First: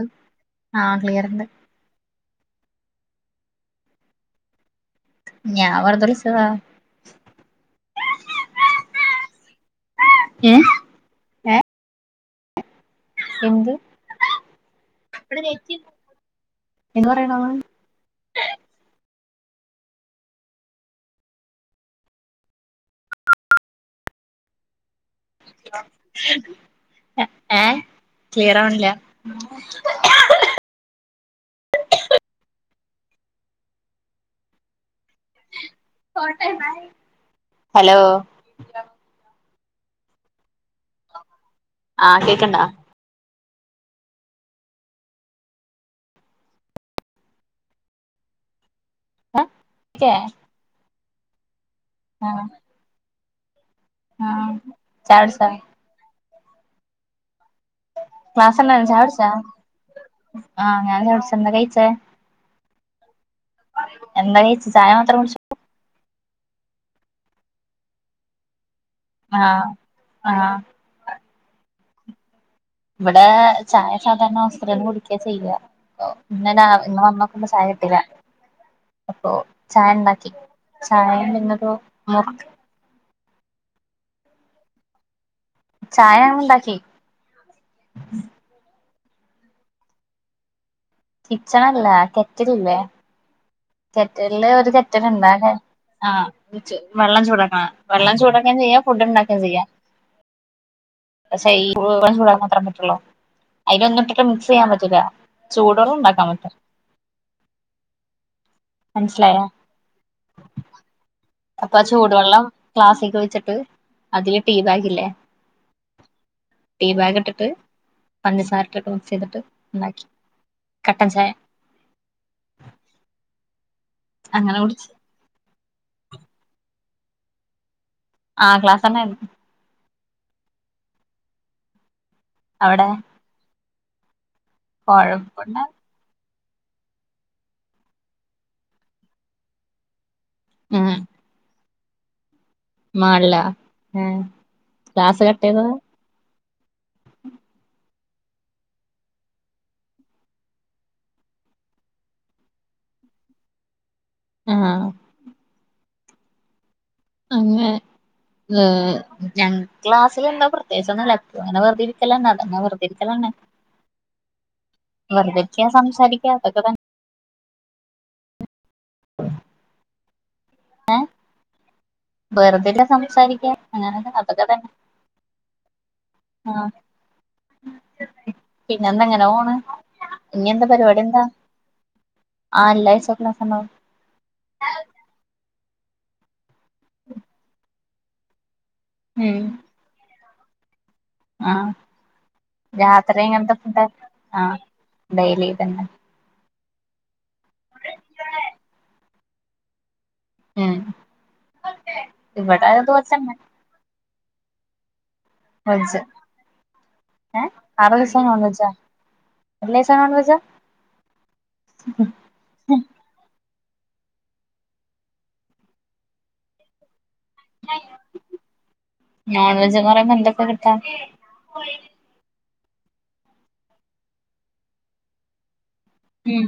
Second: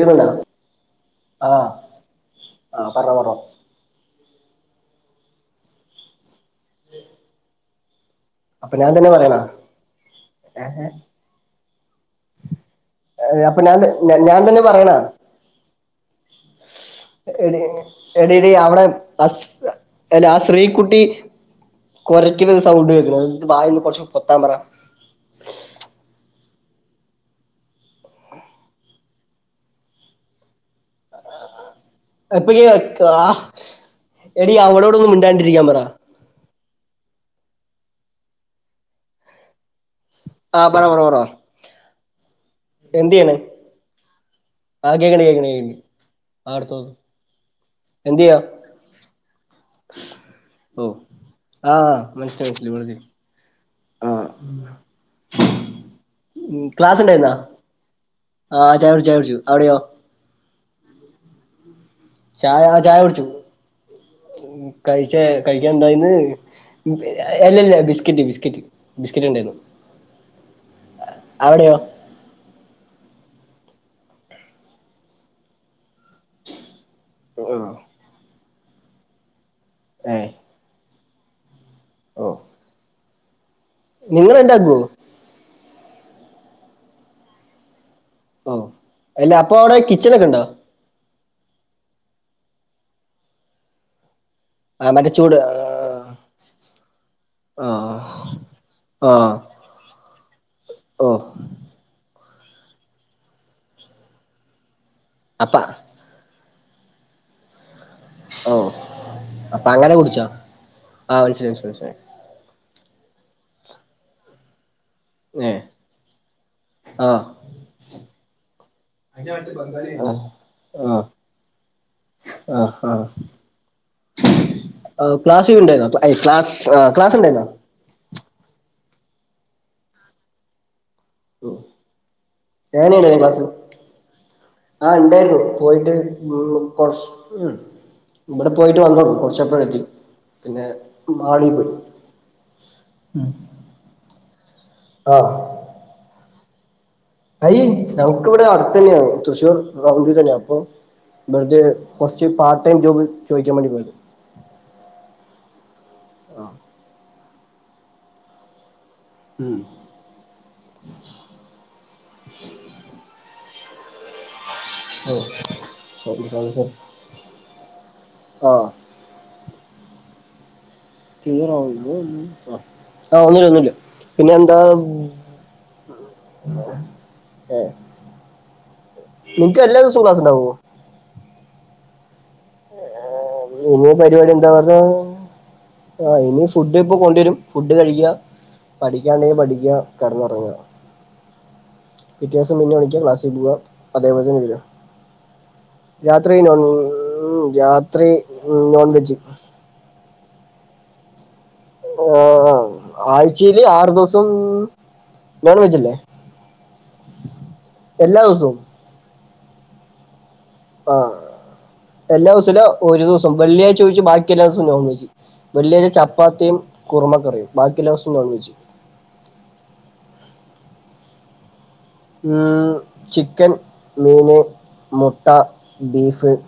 കേക്കുന്നുണ്ടോ ആ ക്ലിയർ ണ്ട്. ആഹ് ആ പറ ബ്രോ ഞാ വെറുതെ വിളിച്ചതാ അപ്പൊ ഞാൻ തന്നെ പറയണ എ ഏഹ് എ ഏ അപ്പൊ എന്ത് ഞാൻ ത് ഞാൻ തന്നെ പറയണാ എന്ത് പറയണോ എടി എടിടി അവിടെ [unintelligible] ലാ ശ്രീക്കുട്ടി കൊരയ്ക്ക്ന്നൊര് സൗണ്ട് കേക്ക്ണ് [unintelligible] ബായൊന്ന് കൊറച്ച് പൊത്താൻ പറ ഏ ക്ലിയറാവണില്ല [inaudible] [unintelligible] എടി അവളോടൊന്ന് മിണ്ടാണ്ടിരിക്കാ പറ [unintelligible] ഹലോ ആ പറപറപറാ [unintelligible] എന്തിയേണ് [unintelligible] എന്തെയ്യാ [unintelligible] ഓ [unintelligible] ആ മനസ്ലായ് [unintelligible] [unintelligible] ആ ചായടിച്ചാ ഉം ക്ലാസ്ണ്ടായിര്ന്ന ക്ലാസ് ആ ചായുടിച്ച് ചായുടിച്ചു അവിടെയോ ആ ഞാൻ ചായുടിച്ച് എന്താ കയ്ച്ചേ ആ ഞാൻ ചായ കുടിച്ചു എന്താ കഴിച്ചേ ചായ മാത്രം കുടിച്ചോ കഴിച്ചെ ന്തായിന്ന് അല്ലല്ല ബിസ്കറ്റ് ബിസ്കറ്റ് ആ ആ അവിടെയോ ഇബ്ടെ ചായ സാധാരണ [unintelligible] കുട്ക്യ ചെയ്യ [unintelligible] ന്ന് വന്നപ്പോ ഓ ചായ കിട്ടീല അപ്പൊ ഏ ചായണ്ടാക്കി ഓ [unintelligible] നിങ്ങള് ഇണ്ടാക്കോ ചായ ഞാണ്ടാക്കി ഓ അല്ല അപ്പൊ അവിടെ കിച്ചനൊക്കെണ്ടോ കിച്ചണല്ല കെറ്റില്ല്ലേ കെറ്റലില് ഒരു ആ മറ്റേ കെറ്റല്ണ്ടാ ചൂട് [unintelligible] ആ വെള്ളം ചൂടക്കണ ആ വെള്ളം ചൂടാക്കേം ചെയ്യാ ഫുഡ് ആ ഉണ്ടാക്കേം ചെയ്യാ ഓ [unintelligible] പറ്റുള്ളു അതിലൊന്നിട്ടിട്ട് മിക്സ് ചെയ്യാൻ പറ്റില്ല അപ്പ ചൂടെള്ളം ഉണ്ടാക്കാൻ പറ്റും ഓ മനസ്സിലായോ അപ്പൊ അങ്ങനെ കുടിച്ചോ ആ മനസ്സിലായി മനസ്സിലായി അപ്പൊ മനസ്സിലായി ചൂടുവെള്ളം ക്ലാസ്ക്ക് വെച്ചിട്ട് അതിൽ ടീ ബാഗില്ലേ ഏ ടീ ആ ബാഗ്ട്ടിട്ട് പഞ്ചസാരട്ടിട്ട് മിക്സ് ചെയ്തിട്ട് ഇണ്ടാക്കി കട്ടൻ ചായ ആ ആ അങ്ങനെ കുടിച്ച് ആ ക്ലാസ് ഒയ്വുണ്ടായിന്നോ ക്ലാസ് ക്ലാസ്ണ്ടായ്ന്നോ ആ ക്ലാസൊണ്ടായിന്നു ഉം അവിടെ [unintelligible] ക്ലാസ് ആ ഇണ്ടായിരുന്നു കൊഴപ്പുണ്ട പോയിട്ട് ഉ കൊറച് ഉം ഇവിടെ പോയിട്ട് വന്നോളൂ കുറച്ചായപ്പോഴെത്തി പിന്നെ മാളി പോയ് മാള്ലാ ഏ ആ ക്ലാസ് കട്ട് ചെയ്തതാ അയ് ഞമ്ക്കിവിടെ അടുത്ത് തന്നെയാണ് തൃശ്ശൂർ റൗണ്ട് തന്നെയാണ് അപ്പൊ [unintelligible] കൊറച്ച് പാർട്ട് ടൈം ജോബ് ചോയ്ക്കാൻ വേണ്ടി പോയത് ആ ആ അങ്ങനെ ഏ ഉം ഞങ്ങൾ ക്ലാസ്സിലെന്താ പ്രത്യേകിച്ച് ഒന്നുല്ല അങ്ങനെ വെറുതെ ഇരിക്കലന്നെ അതന്നെ വെറുതെ ഇരിക്കലന്നെ ഓ വെറുതൊക്കാ സംസാരിക്ക അതൊക്കെ തന്നെ ആഹ [unintelligible] ആഹ് വെറുതെല്ല സംസാരിക്ക ഒന്നുമില്ല ഒന്നുമില്ല അങ്ങനെ പിന്നെ അതൊക്കെ എന്താ തന്നെ ആഹ് [unintelligible] പിന്നെ എന്തങ്ങനെ പോണ് നിനക്ക് എല്ലാ ദിവസവും ക്ലാസ് ഇനി ഉണ്ടാവോ എന്താ പരിപാടി എന്താ ആഹ് എല്ലാ ആഴ്ച ക്ലാസ് ഉണ്ടാവും ആ ഇനിയ് പരിപാടി എന്താ പറഞ്ഞാ ആ ഇനി ഫുഡ് ഇപ്പൊ കൊണ്ടുവരും ഫുഡ് കഴിക്ക പഠിക്കാണ്ടെങ്കിൽ ഉം പഠിക്ക കറങ്ങ ഒറങ്ങാ ആഹ് പിറ്റേ ദിവസം പിന്നെയും എണിക്കാ ക്ലാസ്സിൽ പോവുക അതേപോലെ തന്നെ വരുക ഡെയ്ലി ഇതന്നെ ഉം രാത്രി നോൺവെജ് ആഹ ആ ആഴ്ചയിൽ ആറു ദിവസം നോൺ വെജ് അല്ലേ ഒഴിച്ച് ഏ ആറു എല്ലാ ദിവസം ദിവസവും നോൺവെജോ എല്ലാസിം നോൺവെജാ ആഹ എല്ലാ ദിവസവുല്ല ഒരു ദിവസം വെള്ളിയാ ഒരു ദിവസം ഒഴിച്ചു ബാക്കിയെല്ലാ ദിവസും നോൺവെജ് വെള്ളിയാഴ്ച ചപ്പാത്തിയും കുറുമ നോൺവെജ് കൊറെ എന്തൊക്കെ കിട്ടാ ഉം ചിക്കൻ മീൻ മുട്ട ബീഫ് ഉം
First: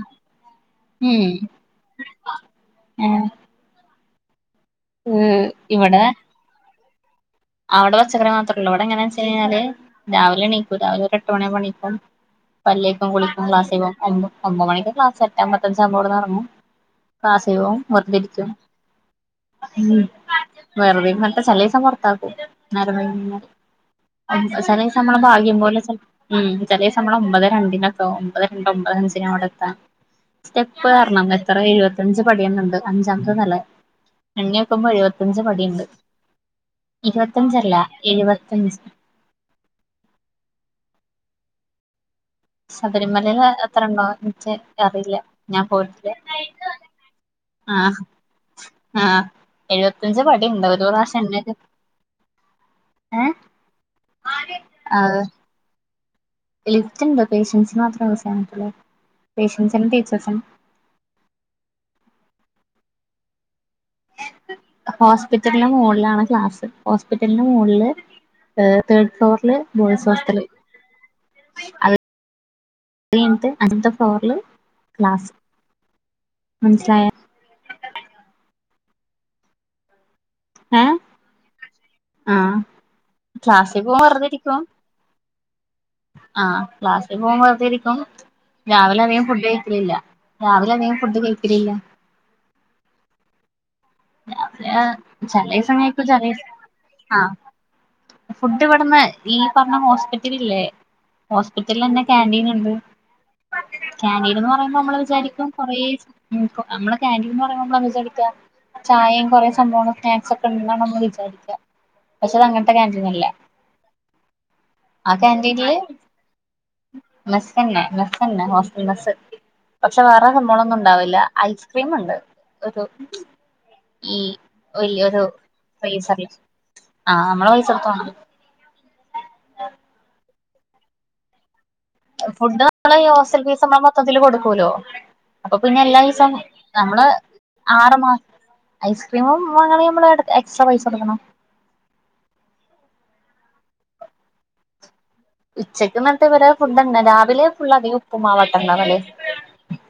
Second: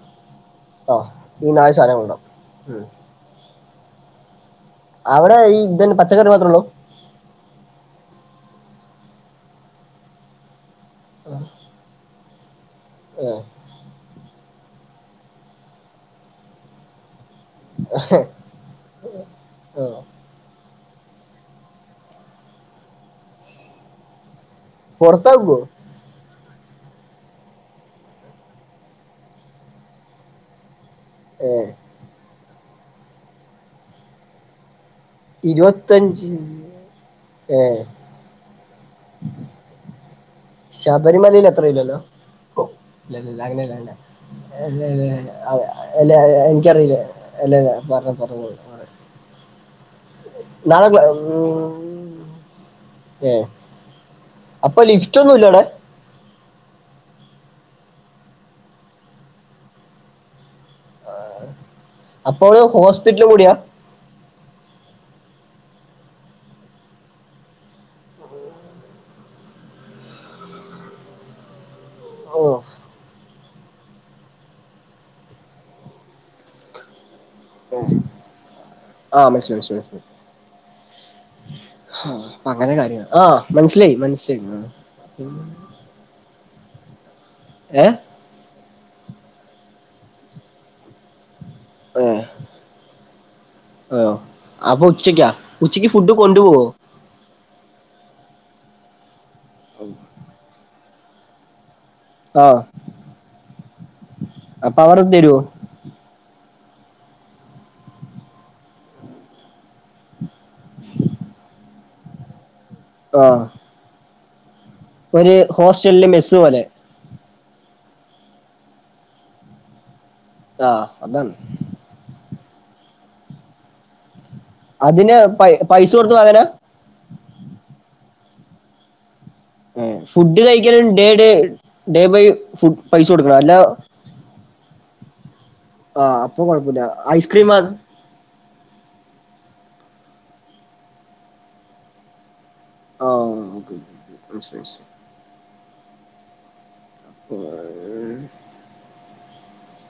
ആ ഉം ഈ നാല് സാധനങ്ങളുണ്ടാവും ഏഹ് അവിടെ ഈ ഇതന്നെ ഇവിടെ പച്ചക്കറി മാത്രമേള്ളൂ അവിടെ പച്ചക്കറി മാത്രേ ഉള്ളൂ ഇവിടെ എങ്ങനാ വെച്ച് കിഞ്ഞാല് രാവിലെ എണീ ഇവിടെ രാവിലെ ഒരു എട്ട് മണി രാവിലെ ഒരുഏട്ടു മണി ആവുമ്പോള്‍ എണീക്കും പല്ലേക്കും ഏ, കുളിക്കും ക്ലാസ്സ് പോകും [unintelligible] ഒമ്പത് മണിക്ക് ക്ലാസ് എറ്റാമ്പത്തഞ്ചാകുമ്പോ ഇവിടെന്ന്റങ്ങും ക്ലാസിൽ പോകും വെറുതെരിക്കും ആ. വെറുതെങ്ങട്ട് ചെലദിവസം പുറത്താക്കും നേരം വൈകി ചിലസം നമ്മള ഭാഗ്യം പുറത്താക്കുവോ പോലെ ചെ ഉ ചേലേസം നമ്മൾ ഒമ്പതെ രണ്ടിനൊക്കെ ഒമ്പതെ രണ്ട് ഒമ്പത് അഞ്ചിനന് അവിടെ എത്താൻ സ്റ്റെപ് പ്പ് കേറണം ഏ എത്ര എഴുപത്തഞ്ച് പടിയുന്നുണ്ട് അഞ്ചാമത്തെ നലെ എണ്ണിനോക്കി മൊത്തം എഴുപത്തഞ്ച് പടി ഉണ്ട് ഇരുപത്തഞ്ച് ഏ ഇരുപത്തഞ്ചല്ല എഴുപത്തഞ്ച് ശബരിമലയിൽ എത്ര ഇല്ലല്ലോ ഓ ശബരിമലയിൽ ഇല്ലഇല്ല എത്ര അങ്ങനെയല്ല ഉണ്ടോ എനിക്ക് എ [unintelligible] അറിയില്ല ഞാൻ പോയിട്ടില്ല അതെ [unintelligible] എനിക്കറിയില്ലേ അല്ലേല്ല ആഹ് പറഞ്ഞ പറഞ്ഞ - ആഹ് എഴുപത്തഞ്ച് പടി ഉണ്ട് ഒരു പ്രാവശം എണ്ണി - ഉം. ഏ അപ്പൊ ലിഫ്റ്റ് ഒന്നുംല്ലടെ ലിഫറ്റ് ഉണ്ട് പേഷ്യൻസിന് മാത്രേ [unintelligible] പേഷ്യൻസി നും ടീച്ചേഴ്സിനും ആ അപ്പോ ലെ ഹോസ്പിറ്റല് കൂടിയാ ഹോസ്പിറ്റലിന്റെ മുകളുകളിലാണ് ക്ലാസ് ഹോസ്പിറ്റലിന്റെ മുകളില് ഹെ തേർഡ് ഫ്ലോറിൽ ബോയ്സ് ഹോസ്റ്റാൽ ആണോ [unintelligible] അടുത്ത ഫ്ലോർല് ക്ലാസ് മനസിലായ അ മസ്മസ് മസ് മ ഏ അ അങ്ങനെ കാര്യ ആ ക്ലാസ്സിൽ മനസ്സിലായി പോവാൻ വെറുതെ മനസ്സിലായി മ് ആ ക്ലാസ്സിൽ ഏ പോകുമ്പർതിരിക്കും രാവിലെ അധികം ഫുഡ് കഴിക്കലില്ല രാവിലെ അധികം ഫുഡ് കഴിക്കലില്ല ഏ ആ രാവിലെ അപ്പൊ ഉച്ചക്കാ ചെലസം ഉച്ചക്ക് കഴിക്കും ഫുഡ് ചെല സം കൊണ്ടുപോവോ ആ ഫുഡ് ഇവിടുന്ന് ഈ പറഞ്ഞ ഹോസ്പിറ്റലി ല്ലേ ഹോസ്പ്പി ത്തിൽന്നെ കാൻറ്റീൻ ആ ഉണ്ട് ക്യാന്റീന്ന് പറയുമ്പോ അപ്പൊ നമ്മള് അവർ തരുവോ വിചാരിക്കും കൊറേ നമ്മള് ക്യാന്റീന്ന്പറയുമ്പോ നമ്മളഎന്താ വിചാരിക്ക ചായയും കുറേ സംഭവങ്ങളും സ്നാക്സ് ഒക്കെ ഉണ്ടെന്നാണ് നമ്മൾ വിചാരിക്കുക പക്ഷെ അത്ങ്ങന ത്ത ക്യാന്റീനല്ല ആ ആ ഒരു ക്യാന്റീനില് ഹോസ്റ്റലിലെ മെസ്സ് പോലെ മെസ്സ ന്നെ മെസ്സ് ഇണ്ട് ഹോസ്റ്റാൽ മെസ്സ് പക്ഷെ വേറെ ആ സംഭോളൊന്നും ഉണ്ടാവില്ല അതാണ് ഐസ്ക്രീം ഉണ്ട് ഒരു ഈ വല്യ അതിന് ഒരു പൈ- പൈസ കൊടുത്ത് ഉ ളെള വാങ്ങാനാ ആ നമ്മള് പൈസ കൊടുത്ത് വാങ്ങുല്ല ഹെ ഫുഡ് കഴിക്കല് ഡ് ഡ് ഫുഡ് നമ്മളെ ഹോസ്റ്റൽ ഫീസ്മ്മ മൊത്തത്തില്കൊടുക്കൂ ലോ അപ്പൊ പിന്നെ എല്ലാ ആ ദിവസം അപ്പൊ കുഴപ്പമില്ല നമ്മള് ഐസ്ക്രീം ആ ആറ്മാസ ഐസ്ക്രീമും വാങ്ങനങ്കിൽ നമ്മൾ എക്സ്ട്രാ പൈസ കൊടുക്കണം ആ ഓക്കെ ഓക്കെ മനസ്സിലായി മനസ്സിലായി. ഉച്ചക്ക്ന്നട്ട് ഇവടെ ഫുഡ്ണ് രാവിലെ ഫുൾ അതികം മനസ്സിലായി. ഉപ്പുമാവട്ടഇണ്ടാവല്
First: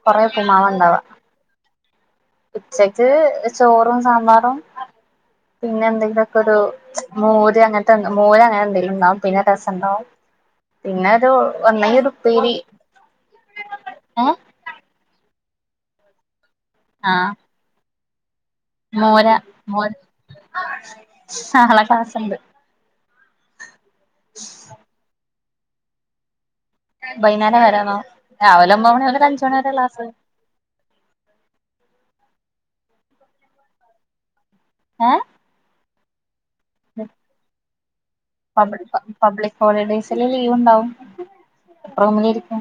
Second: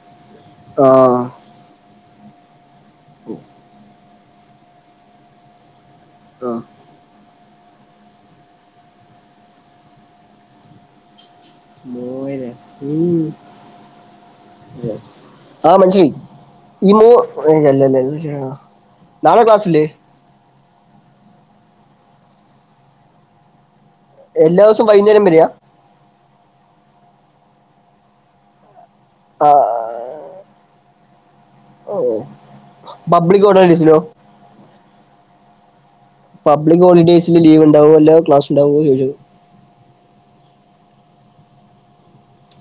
കൊറെ ഉപൂമാവ ആ ഉണ്ടവാ ഉച്ചക്ക് ഓ, ചോറും സാമ്പാറും പിന്നെ എന്ത അതൊക്കെ ആ ഒരു മോര് അങ്ങനത്തെ മോര് അങ്ങനെ എന്തെങ്കിലും ഉണ്ടാവും പിന്നെ രസംണ്ടാവും പിന്നെ അത് മോര് ഉം ഏ [unintelligible] ആ മൻഷയി ഈ ആഹ് മോല്ലല്ലരാ മോര മോര നാളെ ക്ലാസ്ണ്ട് എല്ലാ ദിവസവും വൈകുന്നേരം വരയാ വൈകുന്നേരം വരാമോ രാവിലെ ഒമ്പ മണി മുതൽ ആ അഞ്ചുമണി വരെ ക്ലാസ് ഓ പബ്ലിക് ഓഡസിലോ ഏ പബ്ലിക് ഹോളിഡേസില് ലീവ് ഉണ്ടാവും അല്ലോ പബ് പബ്ലിക് ഹോളിഡേസില് ലീവ് ഉണ്ടാവും റൂമിൽ ഇരിക്കും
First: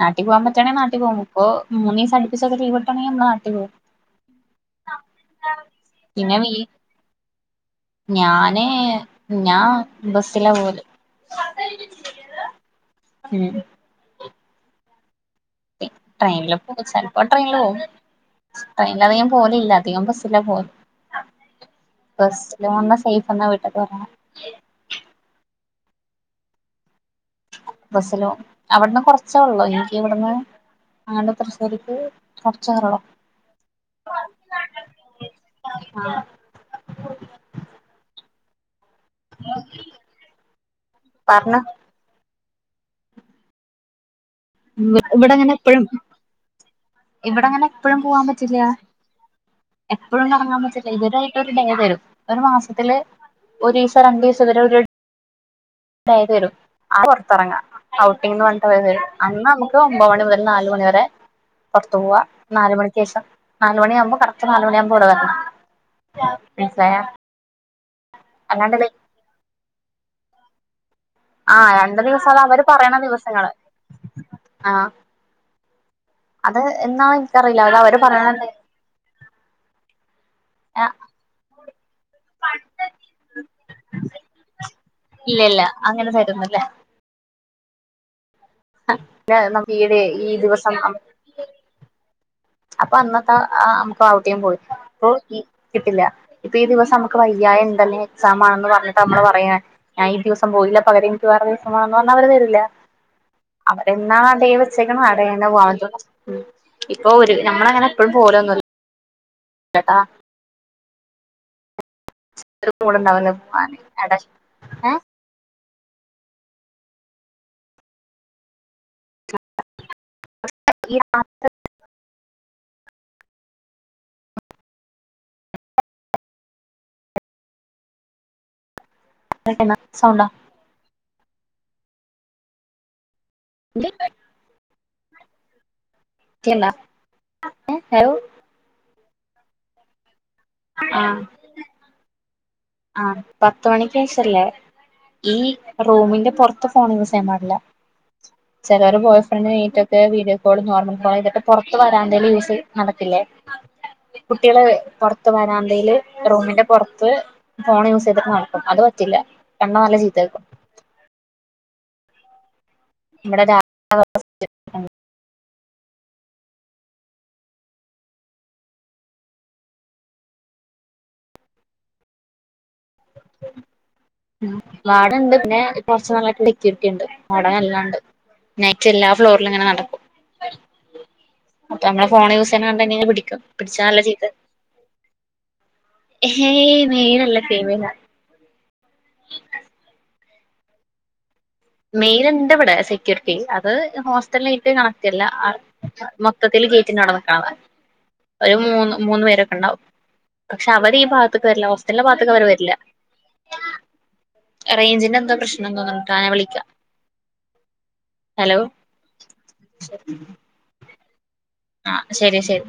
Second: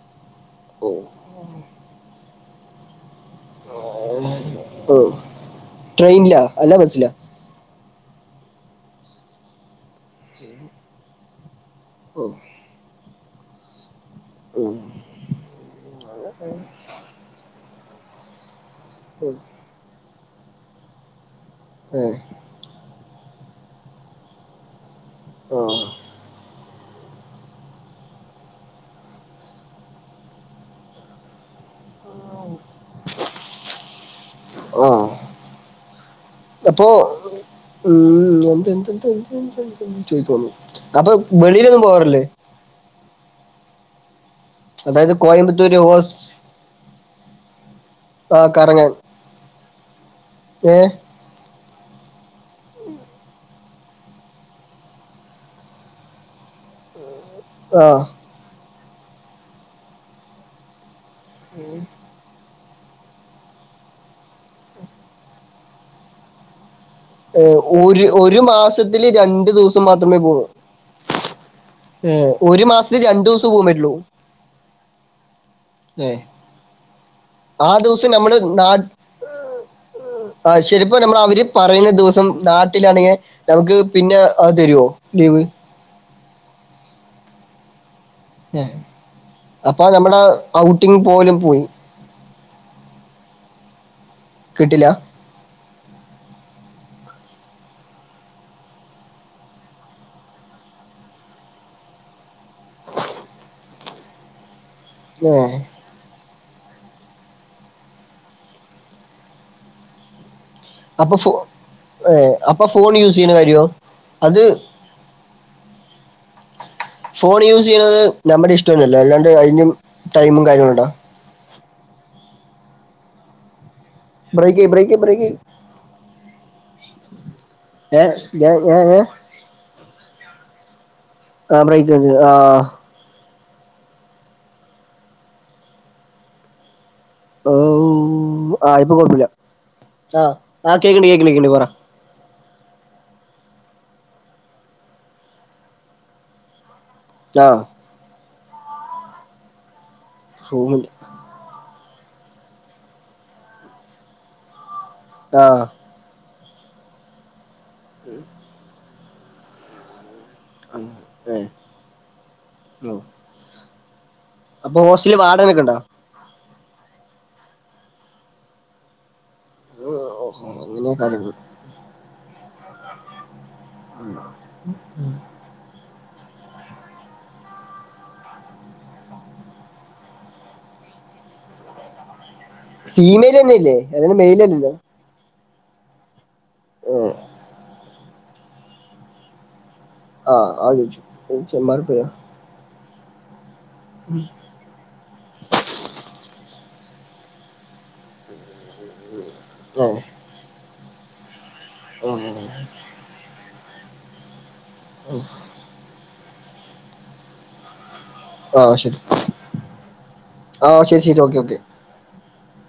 നാട്ടിൽ പോകാൻ പറ്റാണെങ്കിൽ ഓ നാട്ടിൽ പോകും ഇപ്പ മൂന്ന്ദിവസം ഒരു സം ലീവ് കിട്ടണേ [unintelligible] ഓ ട്രെയിനിലാ അല്ലാ ബസ്സിലാ ഞാന്ഞാ ബസില പോല് ഓ.. മ് ഉം ട്രെയിനിൽ പോവു ചെലപ്പോ ട്രെയിനിൽ പോകും. ട്രെയിനില് അധികം ഉം പോവലില്ല അധികം ബസ്സില പോവൽ ഏ ബസ്സില് വന്ന സെയ്ഫ് ന്നാ വീട്ടക്ക് വരണെ [inaudible] ആ ബസിലോ അവിടുന്ന് കൊറച്ചേ ഉള്ളോ എനിക്ക് ഇവിടുന്ന് അങ്ങ നെ തൃശൂ എനിക്ക് കൊറച്ചേ ഒള്ളു ആഹ് ആഅപ്പൊ ഉ [inaudible] [unintelligible] ചോദിച്ചോളുഅപ്പൊ പറഞ്ഞോ വെളിയിലൊന്നും പോവാറില്ലേ അതായത് ഇവിടെങ്ങനെ കോയമ്പത്തൂര് എപ്പഴും ഹോസ് ഇവിടെ അങ്ങനെ എപ്പഴും പോവാൻ ആ പറ്റില്ല. കറങ്ങാൻ എപ്പഴും കറങ്ങാൻ ഏ പറ്റില്ല ഇവരായിട്ട് ഒരു ഡേ തരും. ഒരു മാസത്തില് ഒരീസം രണ്ടീസം ഇ വരെ രു ഡേ തരും ആ പുറത്ത് ഇറങ്ങാം ആ ഔട്ടിംഗ് പറഞ്ഞ് അന്ന് നമുക്ക് ഒമ്പത് മണി മുതൽ നാലുമണി വരെ പുറത്തത്ത് പോവാ. നാല് മണിക്ക് ശേഷം നാലുമണി ആവുമ്പോൾ കറക്റ്റ് നാലുമണിആവുമ്പോ ഇവിടെ വരണം മനസിലായോ ഏ ഒരു ഒരു മാസത്തില് രണ്ടു ദിവസം മാത്രമേ പോവൂ. ആ രണ്ട് ഏർ ദിവസം അത് അവര് ഒരു പറയണ മാസത്തി രണ്ടു ദിവസം ദിവസങ്ങള് പോകൻ പറ്റുള്ളൂ. ആ ഹേ അത് എന്നാന്ന് എനിക്കറിയില്ല ആ അത് അവര് ദിവസം പറയണ നമ്മള് നാ ശരിപ്പ നമ്മൾ അവര് പറയണ ദിവസം - - മ് നാട്ടിലാണെങ്കിൽ നമുക്ക് പിന്നെ അഹ്‌തരുവോ ലീവ്. ല്ലേ [unintelligible] നമുക്ക് അപ്പൊ ഈ നമ്മടെ ഈ ഔട്ടിങ് പോലും ദിവസം പോയി. അപ്പൊ അന്നത്തെ നമുക്ക് ഔട്ട് പോയി കിട്ടില്ല അപോയി അൊ കിട്ടില്ല ഇപ്പൊ ഈ ദിവസംക്ക് വയ്യായ എന്തന്നെ എക്സാം ആണന്ന് പറഞ്ഞട്ട് നമ്മള് പറയാ ഞാൻ ഈ ദിവസം പോയില്ല പകരം എനിക്ക് വേറെ ദിവസമാണ പറ അവർ തരില്ല അവരെ എന്നാ അതേ വെച്ചേക്കണം അടെന്ന ഏഹ് വാടറടത്ത ഇപ്പ ഒരു നമ്മള അങ്ങനെ എപ്പോഴും പോലെന്ന് മി ചേട്ടാ അപ്പൊ ഫോ ഏ അപ്പൊ ഫോൺ യൂസ് മൂടുണ്ടാവൂല ചെയ്യുന്ന കാര്യോ പോവാന് എടാ അത് ഏഹ് ഫോൺ യൂസ് ചെയ്യുന്നത് നമ്മുടെ ഇഷ് ന്നല്ലോ അല്ലാണ്ട് അതിും ടൈമും കാര്യങ്ങളുണ്ടോ ബ്രേക്ക് യ്യ ബ്രേക്ക് യബ്രേക്ക് ഏ ഏ ഏ [unintelligible] സൗണ്ടാ [unintelligible] ആഹ ബ്രൈക്ക്ണ്ട് ആ ഉ [inaudible] ഹലോ കെഴപ്പല്ല ആ ആ കേക്കണ്ട്കേക്കണ്ട് കേക്കണ്ടി പറ ആ പത്ത് മണിക്ക് ശേഷല്ലേ ഈ റൂമിന്റെ പുറത്ത്. ഫോൺ യൂസ് ചെയ്യാൻ പാടില്ല ആഹ് ചെലോര് ബോയ് ഫ്രണ്ട്വീഡിയോ നീറ്റ് ഒക്കെകോൾ റൂമില് നോർമൽ കോൾ ക്കെ പൊർ പുറത്ത് വരാന്തൽ യൂസ് നടക്കില്ലേ കുട്ടികള് പുറത്ത ആഹ് വരാന്തയില് റൂമിന്റെ പുറത്ത് ഫോൺ യൂസ് ചെയ്തിട്ട് നടക്കും അത് പറ്റില്ല കണ്ട നല്ല ചീതേക്കും അ ഏ ഇവടെ രാ അപ്പൊ ഹോസ്റ്റല വാടകക്കെണ്ടോ ആ ഓഹോ അങ്ങനെയ കാണുന്നു ടുണ്ട് പിന്നെ കുറച്ച നല്ല കണ്ട് മടം എല്ലാംണ്ട് നെക്സ്റ്റ് എല്ലാ ഫ്ലോറിലും ഇങ്ങനെ നടക്കും അപ്പൊ നമ്മള ഫോൺ യൂസ് ചെയ്യ കണ്ടന്നെ ഫീമെയിൽ പിടിക്കും തന്നെയല്ലേ പിടിച്ച നല്ല അല്ലാണ്ട് മെയിൽ ചീത്തേക്കും അല്ലല്ലോ ഏ ഏഹ് മൈനല്ല ഫീമെല ആ ആജിച്ചു മെയിൽ എണ്ട് ഇവിടെ സെക്യൂരിറ്റി അത് ഹോസ്റ്റലായിട്ട് കണക്ട് അല്ല അ മൊത്തത്തിൽ ചേറ്റി നടന്നക്കണ ഒരു മൂന്ന് മൂന്ന് പേരൊക്കെ ഉണ്ടാവും ആഹ് പക്ഷെ അവര് ഈ ഭാഗ വരി ഹോസ്റ്റലെ പാത്തേക്ക അവര് ആഹ് വരില്ല റേഞ്ചിന്റെ എന്തോ പ്രശ്നം തോന്നി ണ് ആ വിളിക്കാം ഹലോ ആഹ് ശരി ആഹ് ശരി ശരി ഒക്കെ ഒക്കെ ആഹ ശരി ശരി